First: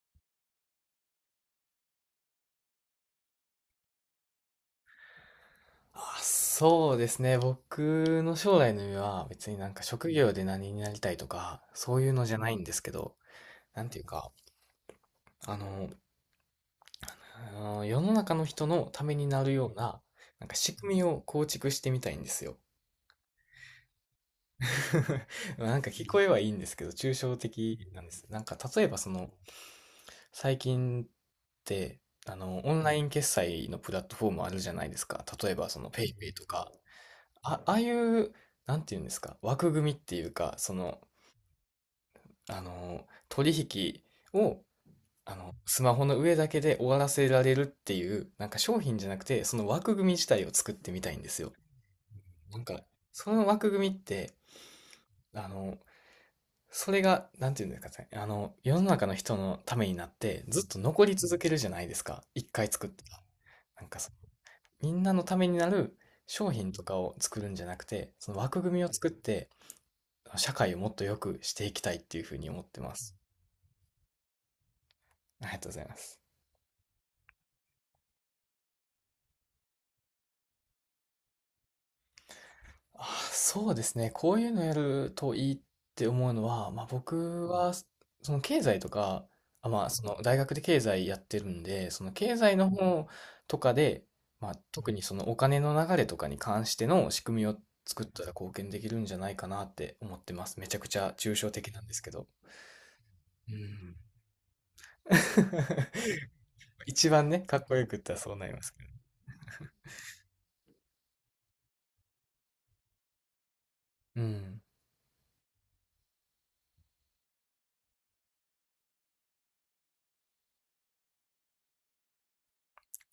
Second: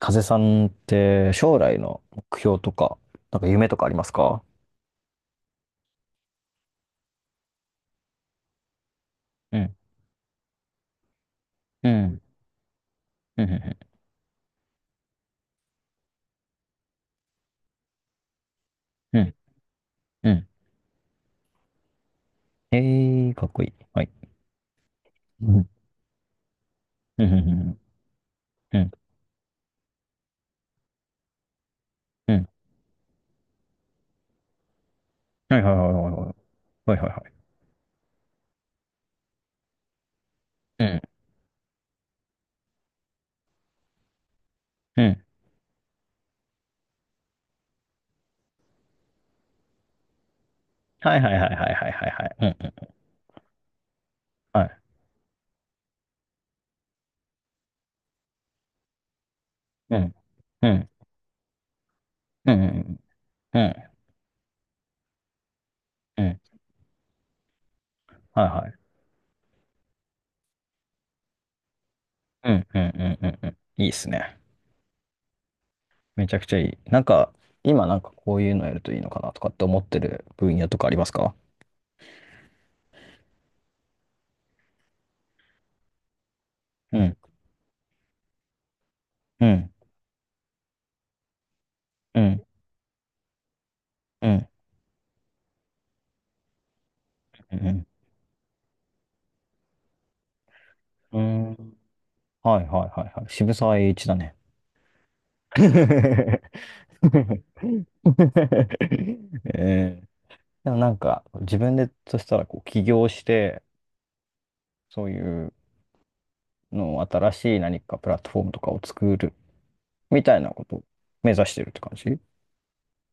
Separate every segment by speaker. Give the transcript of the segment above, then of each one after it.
Speaker 1: 風さんって将来の目標とか、なんか夢とかありますか？
Speaker 2: あ、そうですね。僕の将来の夢は別
Speaker 1: う
Speaker 2: になん
Speaker 1: ん、
Speaker 2: か職業で何になりたいとか、
Speaker 1: う
Speaker 2: そういう
Speaker 1: ん、
Speaker 2: のじゃないんですけど、
Speaker 1: うん、う
Speaker 2: なんていうか、あの、あの世の中の人のため
Speaker 1: ん、う
Speaker 2: に
Speaker 1: ん、
Speaker 2: なるような、
Speaker 1: う
Speaker 2: な
Speaker 1: ん。
Speaker 2: んか仕組みを構築してみたいんですよ。
Speaker 1: ええー、かっこいい。はい。う
Speaker 2: ま
Speaker 1: ん、
Speaker 2: あなんか聞こえはいいんですけど、抽
Speaker 1: うん、う
Speaker 2: 象的なんです。なんか
Speaker 1: ん、う
Speaker 2: 例え
Speaker 1: ん、
Speaker 2: ばその、最近って、
Speaker 1: うん。
Speaker 2: オンライン決済のプラットフォームあるじゃないですか。例え
Speaker 1: はい
Speaker 2: ば
Speaker 1: はいは
Speaker 2: その、
Speaker 1: いは
Speaker 2: ペ
Speaker 1: い
Speaker 2: イペ
Speaker 1: はい。
Speaker 2: イとか。
Speaker 1: はいはいはい。
Speaker 2: あ、ああいう、なんていうんですか、枠組みっていうか、
Speaker 1: う
Speaker 2: 取引を、
Speaker 1: ん、うん。
Speaker 2: スマホの上だけで終わらせられるっていう、なんか商品じゃなくて、その枠組み自体を作ってみた
Speaker 1: は
Speaker 2: い
Speaker 1: い
Speaker 2: んで
Speaker 1: はい
Speaker 2: す
Speaker 1: は
Speaker 2: よ。
Speaker 1: いはいはいはいはい。うん、
Speaker 2: なんか、
Speaker 1: うん。
Speaker 2: その枠組みって、
Speaker 1: はい。
Speaker 2: あの、それが、なんていうんですかね、世の中の人のために
Speaker 1: う
Speaker 2: なっ
Speaker 1: ん、
Speaker 2: て、ずっ
Speaker 1: う
Speaker 2: と
Speaker 1: ん、
Speaker 2: 残り続けるじゃないですか。一
Speaker 1: うん、う
Speaker 2: 回作っ
Speaker 1: ん、
Speaker 2: たら。
Speaker 1: うん、
Speaker 2: なんかそ、みんなのためになる
Speaker 1: うん。
Speaker 2: 商品とかを作るんじゃなくて、その
Speaker 1: はい
Speaker 2: 枠
Speaker 1: は
Speaker 2: 組みを
Speaker 1: い。
Speaker 2: 作って、社会をもっと良くしていきたいっていうふうに
Speaker 1: う
Speaker 2: 思っ
Speaker 1: ん、う
Speaker 2: て
Speaker 1: ん、う
Speaker 2: ます。
Speaker 1: ん、うん、うん。いいっすね。
Speaker 2: ありがとうございます。
Speaker 1: めちゃくちゃいい。なんか、今なんかこういうのやるといいのかなとかって思ってる分野とかありますか？
Speaker 2: あ、そうですね。こういうのやるといいって思うのは、まあ、
Speaker 1: うん、
Speaker 2: 僕は、その経済とか、
Speaker 1: う
Speaker 2: あ、
Speaker 1: ん、
Speaker 2: まあ、その大学で経済やってるんで、その
Speaker 1: う
Speaker 2: 経
Speaker 1: ん、
Speaker 2: 済の方とかで、
Speaker 1: うん。
Speaker 2: まあ、特にそのお金の流れとかに関しての仕組み
Speaker 1: う
Speaker 2: を
Speaker 1: ん。
Speaker 2: 作ったら貢献できるんじゃないかなって思ってます。めちゃくちゃ
Speaker 1: う
Speaker 2: 抽
Speaker 1: ん。
Speaker 2: 象
Speaker 1: う
Speaker 2: 的
Speaker 1: ん。
Speaker 2: なんですけど。
Speaker 1: はいはいはいはい。
Speaker 2: う
Speaker 1: 渋沢栄
Speaker 2: ん。
Speaker 1: 一だね。え
Speaker 2: 一番ね、かっこよく言ったらそうなりますけど。
Speaker 1: え。でもなんか自分でとしたらこう起業して、
Speaker 2: うん。
Speaker 1: そういうのを新しい何かプラットフォームとかを作るみたいなことを目指してるって感じ？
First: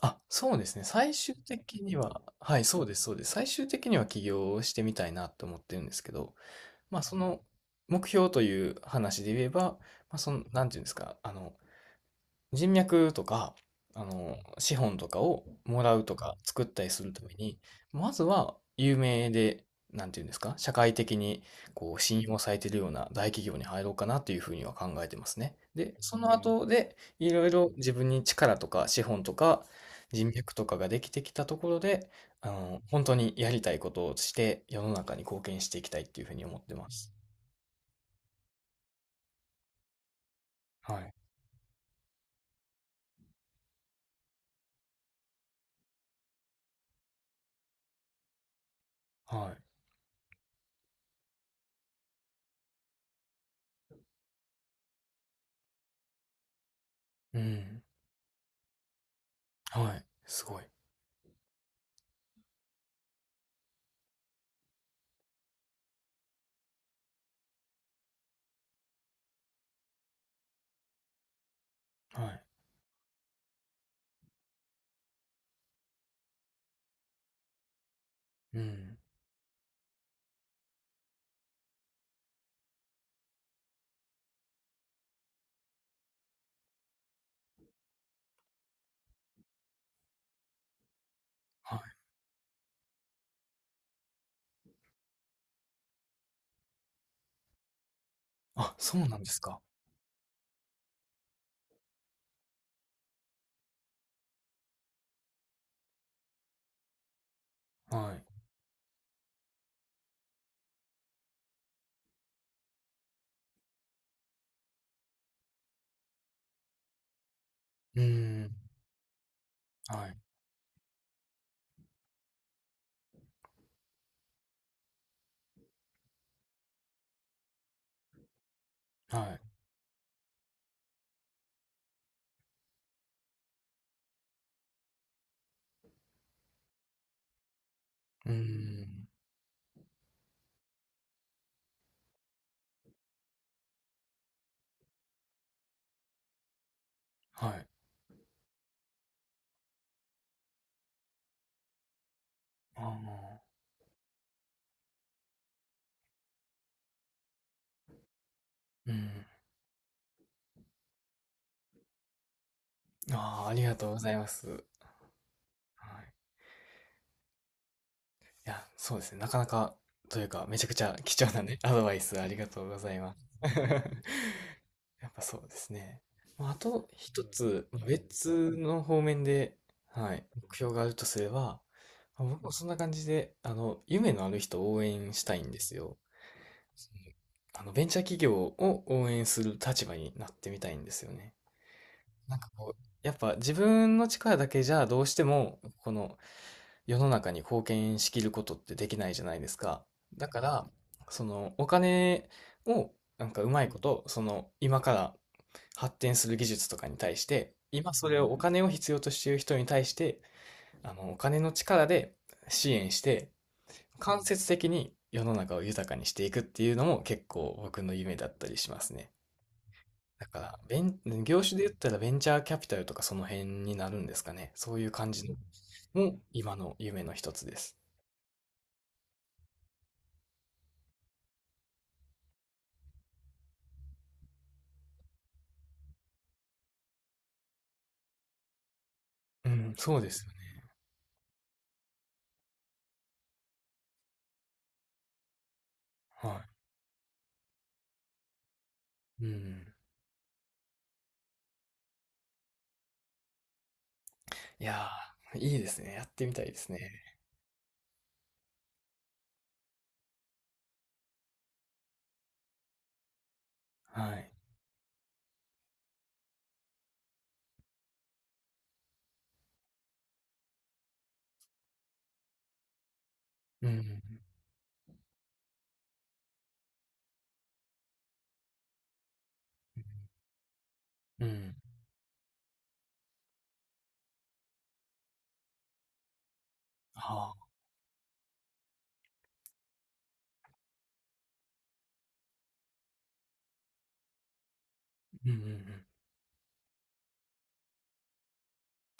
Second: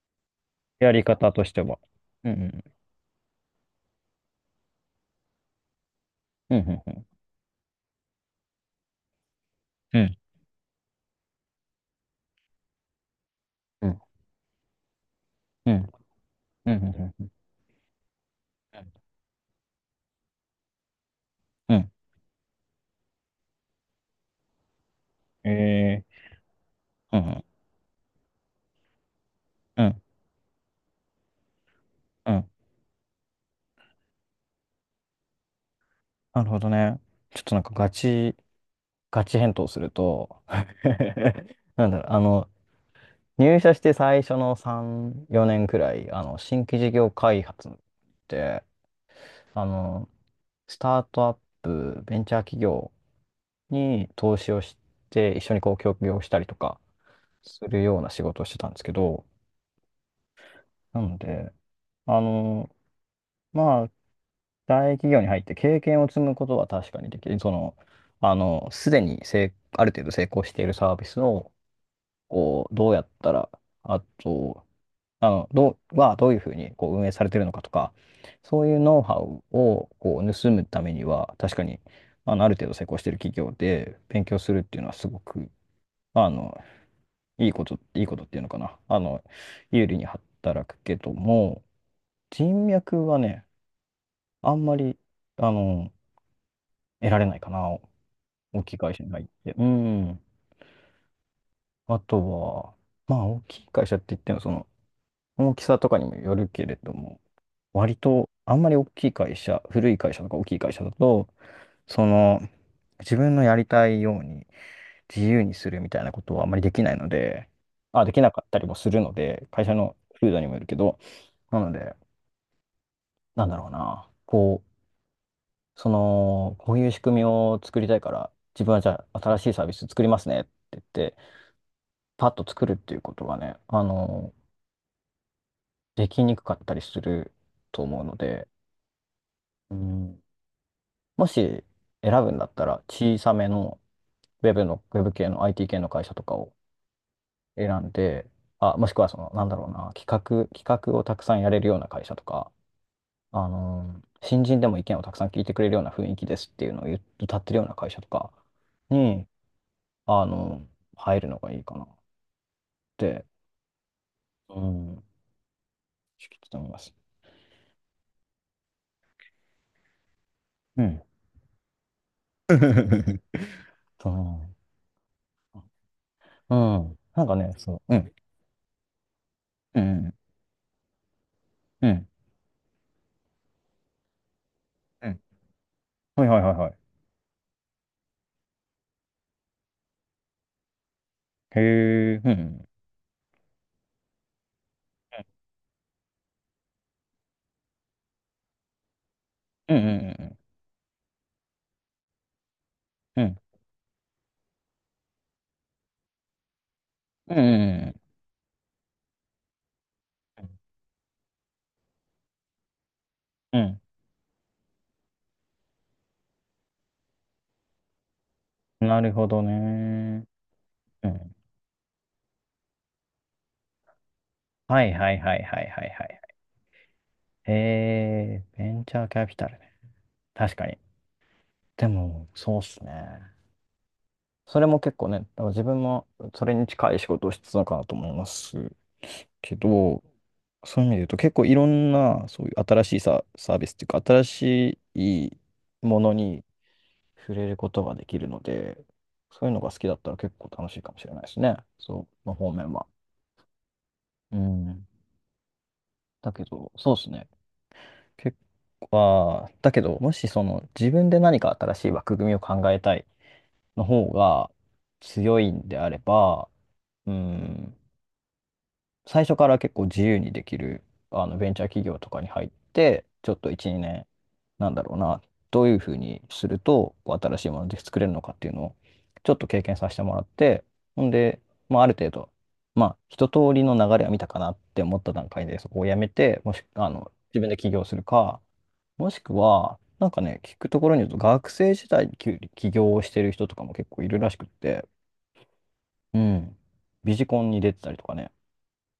Speaker 2: あ、そうですね。
Speaker 1: やり
Speaker 2: 最
Speaker 1: 方
Speaker 2: 終
Speaker 1: としては。
Speaker 2: 的には、
Speaker 1: う
Speaker 2: は
Speaker 1: ん、
Speaker 2: い、そうです、そうです。最終的には起業をしてみたいなと思ってるんですけど、
Speaker 1: うん、う
Speaker 2: まあ、
Speaker 1: ん、
Speaker 2: その目標という話で言えば、
Speaker 1: うん、うん、
Speaker 2: なんていうんですか、人脈とか、
Speaker 1: うん、
Speaker 2: 資本とかを
Speaker 1: う
Speaker 2: も
Speaker 1: ん、
Speaker 2: らうとか作っ
Speaker 1: うん、う
Speaker 2: た
Speaker 1: ん、
Speaker 2: り
Speaker 1: う
Speaker 2: する
Speaker 1: ん、う
Speaker 2: た
Speaker 1: ん、
Speaker 2: めに、まずは
Speaker 1: うん、
Speaker 2: 有名で、なんていうんですか、社会的に
Speaker 1: う
Speaker 2: こう信用されているような大企業に入ろうかなというふうには考えてます
Speaker 1: ん、
Speaker 2: ね。で、その後で、
Speaker 1: う
Speaker 2: い
Speaker 1: ん、
Speaker 2: ろいろ自分に力とか資本とか
Speaker 1: うん、
Speaker 2: 人脈とかができてきたところで、
Speaker 1: うん、うん。
Speaker 2: 本当にやりたいことをして世の中に貢献していきたいっていうふう
Speaker 1: な
Speaker 2: に
Speaker 1: るほ
Speaker 2: 思っ
Speaker 1: ど
Speaker 2: てま
Speaker 1: ね。
Speaker 2: す。
Speaker 1: ちょっとなんかガチ返答すると
Speaker 2: はい。
Speaker 1: なんだろう、入社して最初の3、4年くらい、新規事業開発って、
Speaker 2: はい。
Speaker 1: あの、スタートアップ、ベンチャー企業に投資をして、一緒にこう、協業したりとか
Speaker 2: う
Speaker 1: す
Speaker 2: ん。
Speaker 1: るような仕事をしてたんですけど、
Speaker 2: はい。すごい。
Speaker 1: なので、あの、まあ、大企業に入って経験を積むことは確かにできる。その、すでにある程度成功しているサービスを、
Speaker 2: はい。
Speaker 1: こう、どうやったら、あと、どういうふうにこう運営されてるのかとか、
Speaker 2: う
Speaker 1: そういう
Speaker 2: ん。
Speaker 1: ノウハウをこう盗むためには、確かに、ある程度成功してる企業で勉強するっていうのはすごく、あの、いいこと、いいことっていうのかな。有利に働くけども、
Speaker 2: はい。
Speaker 1: 人脈はね、あんまり、あの、得られないかな。大き
Speaker 2: あ、
Speaker 1: い会
Speaker 2: そ
Speaker 1: 社
Speaker 2: う
Speaker 1: に
Speaker 2: な
Speaker 1: 入
Speaker 2: ん
Speaker 1: っ
Speaker 2: です
Speaker 1: て。
Speaker 2: か。
Speaker 1: うん。あとは、まあ、大きい会社って言っても、その、大きさとかにもよるけれども、割と、
Speaker 2: は
Speaker 1: あんまり大きい会社、古い会社とか大きい会社だと、その、自分のやりたいように自由にするみたいなことはあんまりできないので、
Speaker 2: い。う
Speaker 1: あ、
Speaker 2: ー
Speaker 1: できなかっ
Speaker 2: ん。
Speaker 1: たりもするので、会社の
Speaker 2: はい。
Speaker 1: 風土にもよるけど、なので、なんだろうな、こう、その、こういう仕組みを作りたいから、自分はじゃあ
Speaker 2: は
Speaker 1: 新
Speaker 2: い。
Speaker 1: しいサービス作りますねって言って、パッと作るっていうことがね、できにくかったりすると思うの
Speaker 2: うー
Speaker 1: で、
Speaker 2: ん。
Speaker 1: うん、もし選ぶんだったら小さめのウェブ系の IT 系の会社とかを
Speaker 2: はい。
Speaker 1: 選んで、あ、もしくはその、なんだろうな、企画をたくさんやれるような会社とか、
Speaker 2: ああ、
Speaker 1: 新人でも意見をたくさん聞いてくれるような雰囲気ですっていうのを言っ歌ってるような会社とか
Speaker 2: うん。
Speaker 1: に、あのー入るのがいいかなって、
Speaker 2: ああ、ありがとうございま
Speaker 1: う
Speaker 2: す。
Speaker 1: ん、
Speaker 2: はい。
Speaker 1: ちょっと思います。
Speaker 2: いや、そうですね、なかなかというか、めちゃく
Speaker 1: う
Speaker 2: ちゃ
Speaker 1: ん。
Speaker 2: 貴重なね、アドバイスありがとうございます。
Speaker 1: そ
Speaker 2: やっぱそうですね。まあ、
Speaker 1: う。
Speaker 2: あ
Speaker 1: う
Speaker 2: と
Speaker 1: ん。な
Speaker 2: 一
Speaker 1: んかね、
Speaker 2: つ、ま、
Speaker 1: そう。うん。
Speaker 2: 別の方面で、
Speaker 1: うん。
Speaker 2: はい、目標があるとすれば、
Speaker 1: うん。
Speaker 2: ま、僕もそんな感じで、夢のある人を応
Speaker 1: う
Speaker 2: 援
Speaker 1: ん。
Speaker 2: したいんですよ。
Speaker 1: はいはいはいはい。
Speaker 2: ベンチャー企業を応援する立場になってみたいんですよね。
Speaker 1: へえ。う
Speaker 2: なんか
Speaker 1: ん。
Speaker 2: こう、やっぱ自分の力だけじゃどうしても、この世の中に貢献しきることってできないじゃないです
Speaker 1: う
Speaker 2: か。だ
Speaker 1: ん。
Speaker 2: から、そのお金を、
Speaker 1: うん。
Speaker 2: な
Speaker 1: うん。う
Speaker 2: ん
Speaker 1: ん。
Speaker 2: かうまいこと、その今から発展する技術とかに対し
Speaker 1: うん。
Speaker 2: て、
Speaker 1: う
Speaker 2: 今
Speaker 1: ん。
Speaker 2: それをお金を必要としている人に対して、
Speaker 1: うん。うん。
Speaker 2: お金の力で支援して、
Speaker 1: うん。うん。
Speaker 2: 間接的に世の中を豊かにしていくっていうのも結構僕の夢だったりします
Speaker 1: な
Speaker 2: ね。
Speaker 1: るほどね。
Speaker 2: だから、ベン、
Speaker 1: うん。
Speaker 2: 業種で言ったらベンチャーキャピタルとかその辺になるんですかね。そう
Speaker 1: は
Speaker 2: いう
Speaker 1: い
Speaker 2: 感
Speaker 1: はい
Speaker 2: じ
Speaker 1: は
Speaker 2: の
Speaker 1: いはいはいは
Speaker 2: も
Speaker 1: い。
Speaker 2: 今の夢の一つです。
Speaker 1: えー、ベンチャーキャピタルね。確かに。でも、そうっすね。それも結構ね、だから自分もそれに近い仕事をしてたのかなと思います
Speaker 2: う
Speaker 1: け
Speaker 2: ん、そう
Speaker 1: ど、
Speaker 2: ですよね。
Speaker 1: そういう意味で言うと結構いろんなそういう新しいサ、サービスっていうか、新しいもの
Speaker 2: は
Speaker 1: に触れることができるので、
Speaker 2: い。う
Speaker 1: そういうのが
Speaker 2: ん。
Speaker 1: 好きだったら結構楽しいかもしれないですね。そう、の方面は。う
Speaker 2: い
Speaker 1: ん。
Speaker 2: やー、いいですね。やって
Speaker 1: だ
Speaker 2: みた
Speaker 1: け
Speaker 2: いです
Speaker 1: ど、
Speaker 2: ね。
Speaker 1: そうですね。結構は、だけど、もしその自分で何か新しい枠組みを考えたいの方
Speaker 2: はい。
Speaker 1: が強いんであれば、うん、最初から結構自由にできるあのベンチャー企業とかに入って、ちょっと
Speaker 2: う
Speaker 1: 1、
Speaker 2: ん、
Speaker 1: 2年、なんだろうな、どういうふうにするとこう新しいもので作れるのかっていうのをちょっと経験させてもらって、ほん
Speaker 2: うん、う
Speaker 1: で、
Speaker 2: ん。
Speaker 1: まあ、ある程度、まあ、一通りの流れは見たかなって思った段階で、そこをやめて、もし、
Speaker 2: あ
Speaker 1: 自分
Speaker 2: あ、
Speaker 1: で起業するか、もしくは、なんかね、聞くところによると、学生時代に起業をしてる人とかも結構いるらしくって、
Speaker 2: うん、うん、うん。
Speaker 1: うん、ビジコンに出てたりとかね、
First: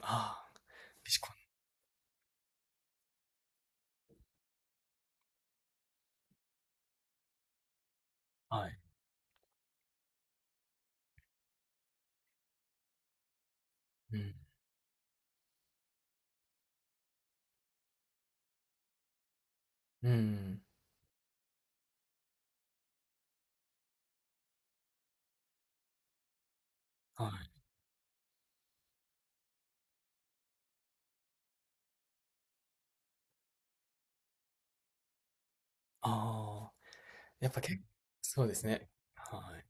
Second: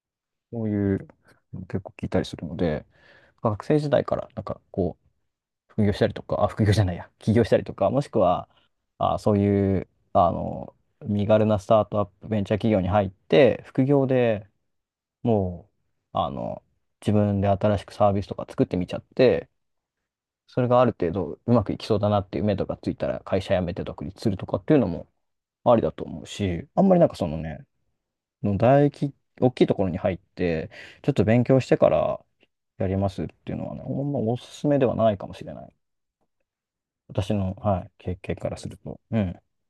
Speaker 2: ああ、
Speaker 1: そういう
Speaker 2: ビシコ
Speaker 1: の結構聞いたりするので、学生時代からなんかこう、副業したりとか、あ、副業じゃないや、起業したりとか、もしくは、
Speaker 2: ン。はい。
Speaker 1: あ、そういう、身軽なスタートアップ、ベンチャー企業に入って、副業
Speaker 2: うん、
Speaker 1: でもう、自分で新しくサービスとか作ってみちゃって、
Speaker 2: う
Speaker 1: そ
Speaker 2: ん、
Speaker 1: れがある程度うまくいきそうだなっていう目とかついたら会社辞めて独立するとかっていうのもありだと思うし、あんまりなんかそ
Speaker 2: は
Speaker 1: の
Speaker 2: い。
Speaker 1: ね、の大き、大きいところに入って、ちょっと勉強してからやりますっていうのはね、ほんまおすすめではないかもしれない。
Speaker 2: ああ、
Speaker 1: 私
Speaker 2: やっ
Speaker 1: の、
Speaker 2: ぱ結
Speaker 1: は
Speaker 2: 構、
Speaker 1: い、経験
Speaker 2: そ
Speaker 1: か
Speaker 2: うで
Speaker 1: ら
Speaker 2: す
Speaker 1: する
Speaker 2: ね。
Speaker 1: と。う
Speaker 2: は
Speaker 1: ん。
Speaker 2: い。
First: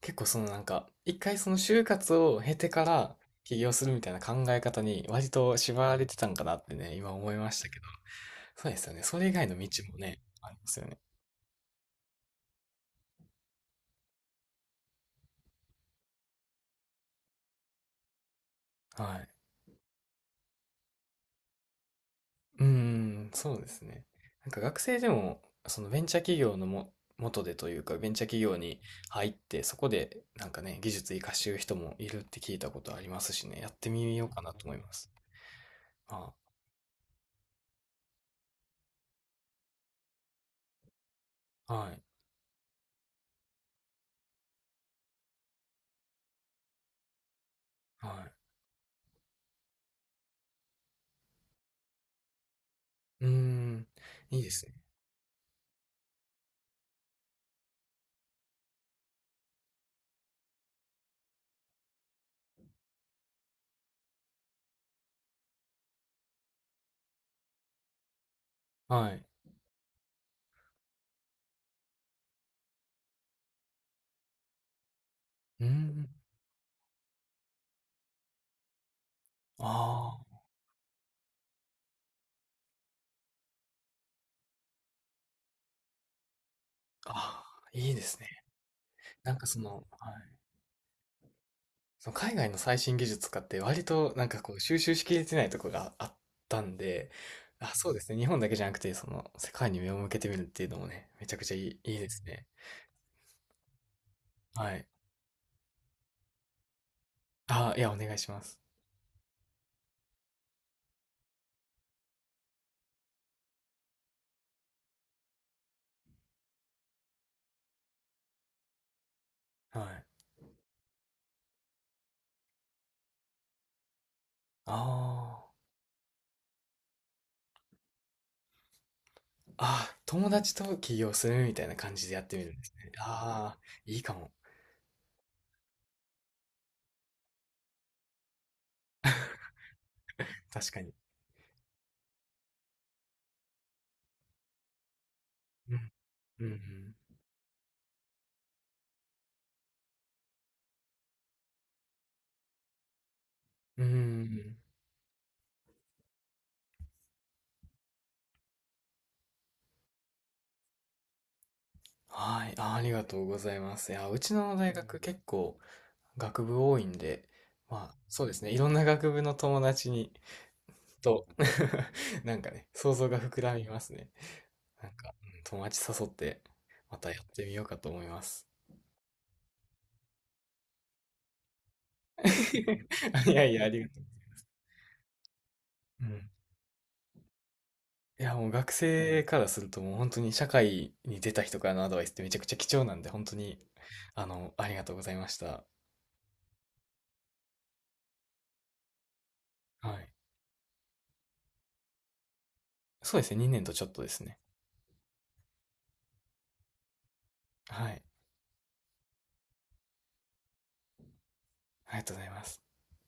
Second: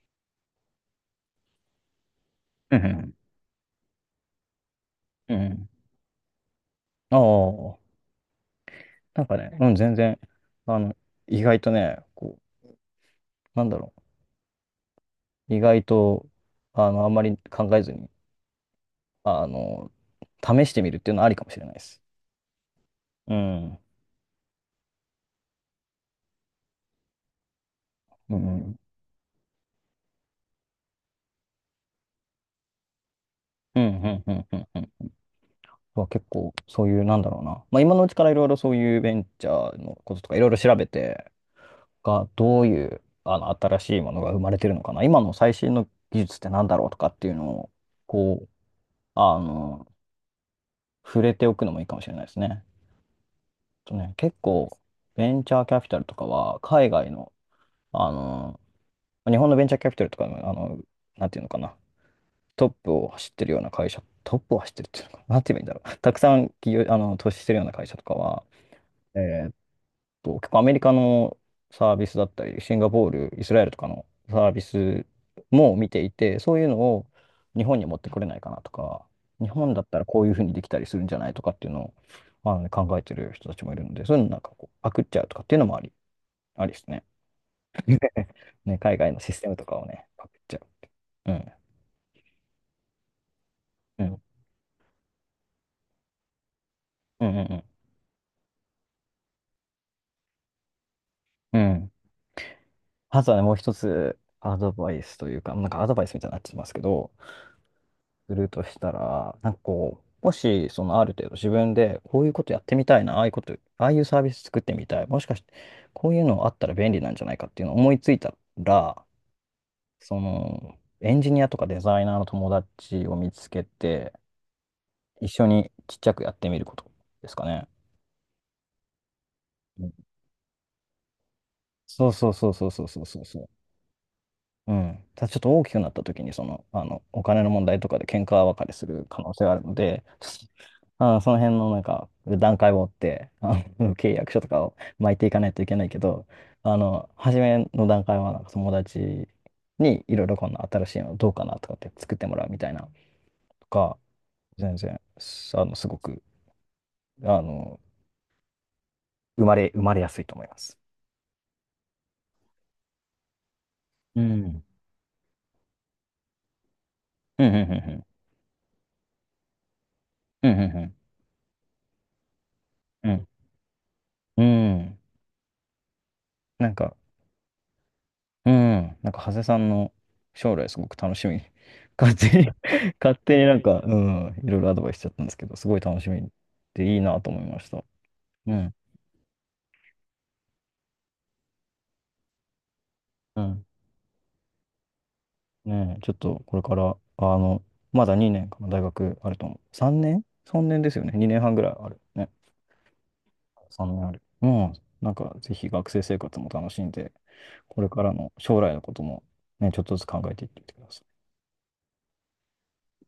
Speaker 2: 結構そのなんか、一回その就活を経て
Speaker 1: う
Speaker 2: か
Speaker 1: ん
Speaker 2: ら起業するみたいな考え方に割
Speaker 1: うんう
Speaker 2: と
Speaker 1: ん。
Speaker 2: 縛られてたんかなってね、今
Speaker 1: あ
Speaker 2: 思いましたけ
Speaker 1: あ、
Speaker 2: ど。そうですよね。そ
Speaker 1: なん
Speaker 2: れ以
Speaker 1: か
Speaker 2: 外
Speaker 1: ね、
Speaker 2: の道
Speaker 1: うん、全
Speaker 2: も
Speaker 1: 然、
Speaker 2: ね、ありま
Speaker 1: あ
Speaker 2: すよ
Speaker 1: の、
Speaker 2: ね。
Speaker 1: 意外とね、こう、なんだろう、意外と、あんまり考えずに、
Speaker 2: はい。
Speaker 1: あの、試してみるっていうのはありかもしれないです。
Speaker 2: うーん、
Speaker 1: う
Speaker 2: そう
Speaker 1: ん。う
Speaker 2: で
Speaker 1: ん、
Speaker 2: すね。なんか学生でも、そのベンチャー企業のも、元でというか、ベンチャー
Speaker 1: う
Speaker 2: 企業
Speaker 1: ん、
Speaker 2: に入って、そこでなんかね、技術活かしてる人もいるって聞いたことありますしね、やっ
Speaker 1: うん、
Speaker 2: て
Speaker 1: う
Speaker 2: み
Speaker 1: ん、
Speaker 2: よう
Speaker 1: う
Speaker 2: か
Speaker 1: ん、
Speaker 2: な
Speaker 1: う
Speaker 2: と
Speaker 1: ん。
Speaker 2: 思
Speaker 1: う
Speaker 2: いま
Speaker 1: ん
Speaker 2: す。
Speaker 1: は結
Speaker 2: あ、
Speaker 1: 構そういう、なんだろうな。まあ今のうちからいろいろそういうベンチャーのこととかいろいろ調べて、
Speaker 2: はい、
Speaker 1: が、どういう、新しいものが生まれてるのかな。今の最新の技術ってなんだろうとかっていうのを、
Speaker 2: はい。
Speaker 1: こう、あの、触れておくのもいいかもしれないですね。
Speaker 2: うーん、
Speaker 1: とね、結
Speaker 2: いいですね。
Speaker 1: 構、ベンチャーキャピタルとかは、海外の、あの、日本のベンチャーキャピタルとかの、なんていうのかな。トップを走ってるような会社、トップを走ってるっていうのかな。なんて言えばいいんだろう。たくさん企業、投資してるような会社とかは、
Speaker 2: はい。
Speaker 1: え結構アメリカのサービスだったり、シンガポール、イスラエルとかのサービス
Speaker 2: うー
Speaker 1: も見て
Speaker 2: ん、
Speaker 1: いて、そういうのを日本に持ってこれないかなとか、日本だったら
Speaker 2: あ
Speaker 1: こういうふ
Speaker 2: あ。
Speaker 1: うにできたりするんじゃないとかっていうのを、まあのね、考えてる人たちもいるので、そういうのなんかこう、パクっちゃうとかっていうのもあり、ありですね。
Speaker 2: ああ、いい ですね。
Speaker 1: ね、海外のシ
Speaker 2: なん
Speaker 1: ス
Speaker 2: か
Speaker 1: テム
Speaker 2: そ
Speaker 1: と
Speaker 2: の、
Speaker 1: か
Speaker 2: はい。
Speaker 1: をね、パクっちゃう。うん。
Speaker 2: その海外の最新技術とかって割
Speaker 1: う
Speaker 2: と
Speaker 1: ん。
Speaker 2: なんかこう収集しきれてないとこがあったんで、
Speaker 1: うんうん
Speaker 2: あ、そうですね。日本だけじゃなくて、その世界に目を向けてみるっていうのもね、めちゃくちゃ
Speaker 1: う
Speaker 2: い
Speaker 1: ん。
Speaker 2: い、
Speaker 1: うん。
Speaker 2: いいですね。
Speaker 1: あとはね、もう一つ、アド
Speaker 2: はい。
Speaker 1: バイスというか、なんかアドバイスみたいになってますけど、
Speaker 2: あ、いや、お願いし
Speaker 1: す
Speaker 2: ま
Speaker 1: る
Speaker 2: す。
Speaker 1: としたら、なんかこう、もし、そのある程度自分で、こういうことやってみたいな、ああいうこと、ああいうサービス作ってみたい、もしかして、こういうのあったら便利なんじゃないかっていうのを思いついたら、
Speaker 2: はい。
Speaker 1: その、エンジニアとかデザイナーの友達を見つけて、
Speaker 2: あ
Speaker 1: 一緒
Speaker 2: あ。
Speaker 1: にちっちゃくやってみることですかね。うん
Speaker 2: あ、友達と起業するみたいな感
Speaker 1: そ
Speaker 2: じ
Speaker 1: う
Speaker 2: でやっ
Speaker 1: そう
Speaker 2: てみ
Speaker 1: そ
Speaker 2: る
Speaker 1: う
Speaker 2: んで
Speaker 1: そう
Speaker 2: す
Speaker 1: そう
Speaker 2: ね。
Speaker 1: そうそう。
Speaker 2: ああ、いいかも。
Speaker 1: うん。ただちょっと大きくなった時に、その、お金の問題とかで喧嘩別れする可能性があるので、
Speaker 2: 確かに。
Speaker 1: その辺のなんか、段階を追って、契約書とかを巻いていかないとい
Speaker 2: う
Speaker 1: けない
Speaker 2: ん。
Speaker 1: けど、
Speaker 2: うん
Speaker 1: 初めの段階は、なんか友達にいろいろこんな新しいのどうかなとかって作ってもらうみたいなと
Speaker 2: うん。うんう
Speaker 1: か、
Speaker 2: んうん。
Speaker 1: 全然、すごく、あの、生まれやすいと思います。
Speaker 2: はい。あー、ありがとうございます。いや、う
Speaker 1: う
Speaker 2: ちの
Speaker 1: ん。
Speaker 2: 大学結構、学部多いんで、
Speaker 1: うん、うん、
Speaker 2: まあ
Speaker 1: う
Speaker 2: そうですね、いろんな学部の友達に、
Speaker 1: ん、うん。うん、
Speaker 2: と、なんかね、想
Speaker 1: う
Speaker 2: 像
Speaker 1: ん、う
Speaker 2: が
Speaker 1: ん。
Speaker 2: 膨らみますね。
Speaker 1: うん。う
Speaker 2: なん
Speaker 1: ん
Speaker 2: か、うん友達誘って、
Speaker 1: なんか、
Speaker 2: またやってみようかと思います。
Speaker 1: うん。なんか、長谷さんの将来すごく楽しみ。勝手に 勝
Speaker 2: い
Speaker 1: 手に
Speaker 2: やい
Speaker 1: なん
Speaker 2: や、あ
Speaker 1: か、
Speaker 2: りが
Speaker 1: う
Speaker 2: と
Speaker 1: ん、いろいろアドバイスしちゃったんですけど、すごい楽
Speaker 2: う。う
Speaker 1: しみ
Speaker 2: ん。
Speaker 1: でいいなと思いました。
Speaker 2: いや、もう
Speaker 1: う
Speaker 2: 学
Speaker 1: ん。
Speaker 2: 生からするともう本当に社会に出た人からのアドバイスってめちゃくちゃ貴重なんで、本当
Speaker 1: う
Speaker 2: に、
Speaker 1: ん。
Speaker 2: ありがとうございました。
Speaker 1: ねえ、ちょっとこれから、まだ2年かな、大学あると思う。
Speaker 2: は
Speaker 1: 3
Speaker 2: い。
Speaker 1: 年 ?3 年ですよね。2年半ぐらいある。ね。
Speaker 2: そうですね、2年とちょっ
Speaker 1: 3
Speaker 2: と
Speaker 1: 年
Speaker 2: で
Speaker 1: ある。
Speaker 2: すね。
Speaker 1: うん。なんか、ぜひ学生生活も楽しんで、これ
Speaker 2: は
Speaker 1: か
Speaker 2: い。
Speaker 1: らの将来のこともね、ちょっとずつ考えていってみてください。
Speaker 2: ありがとうございます。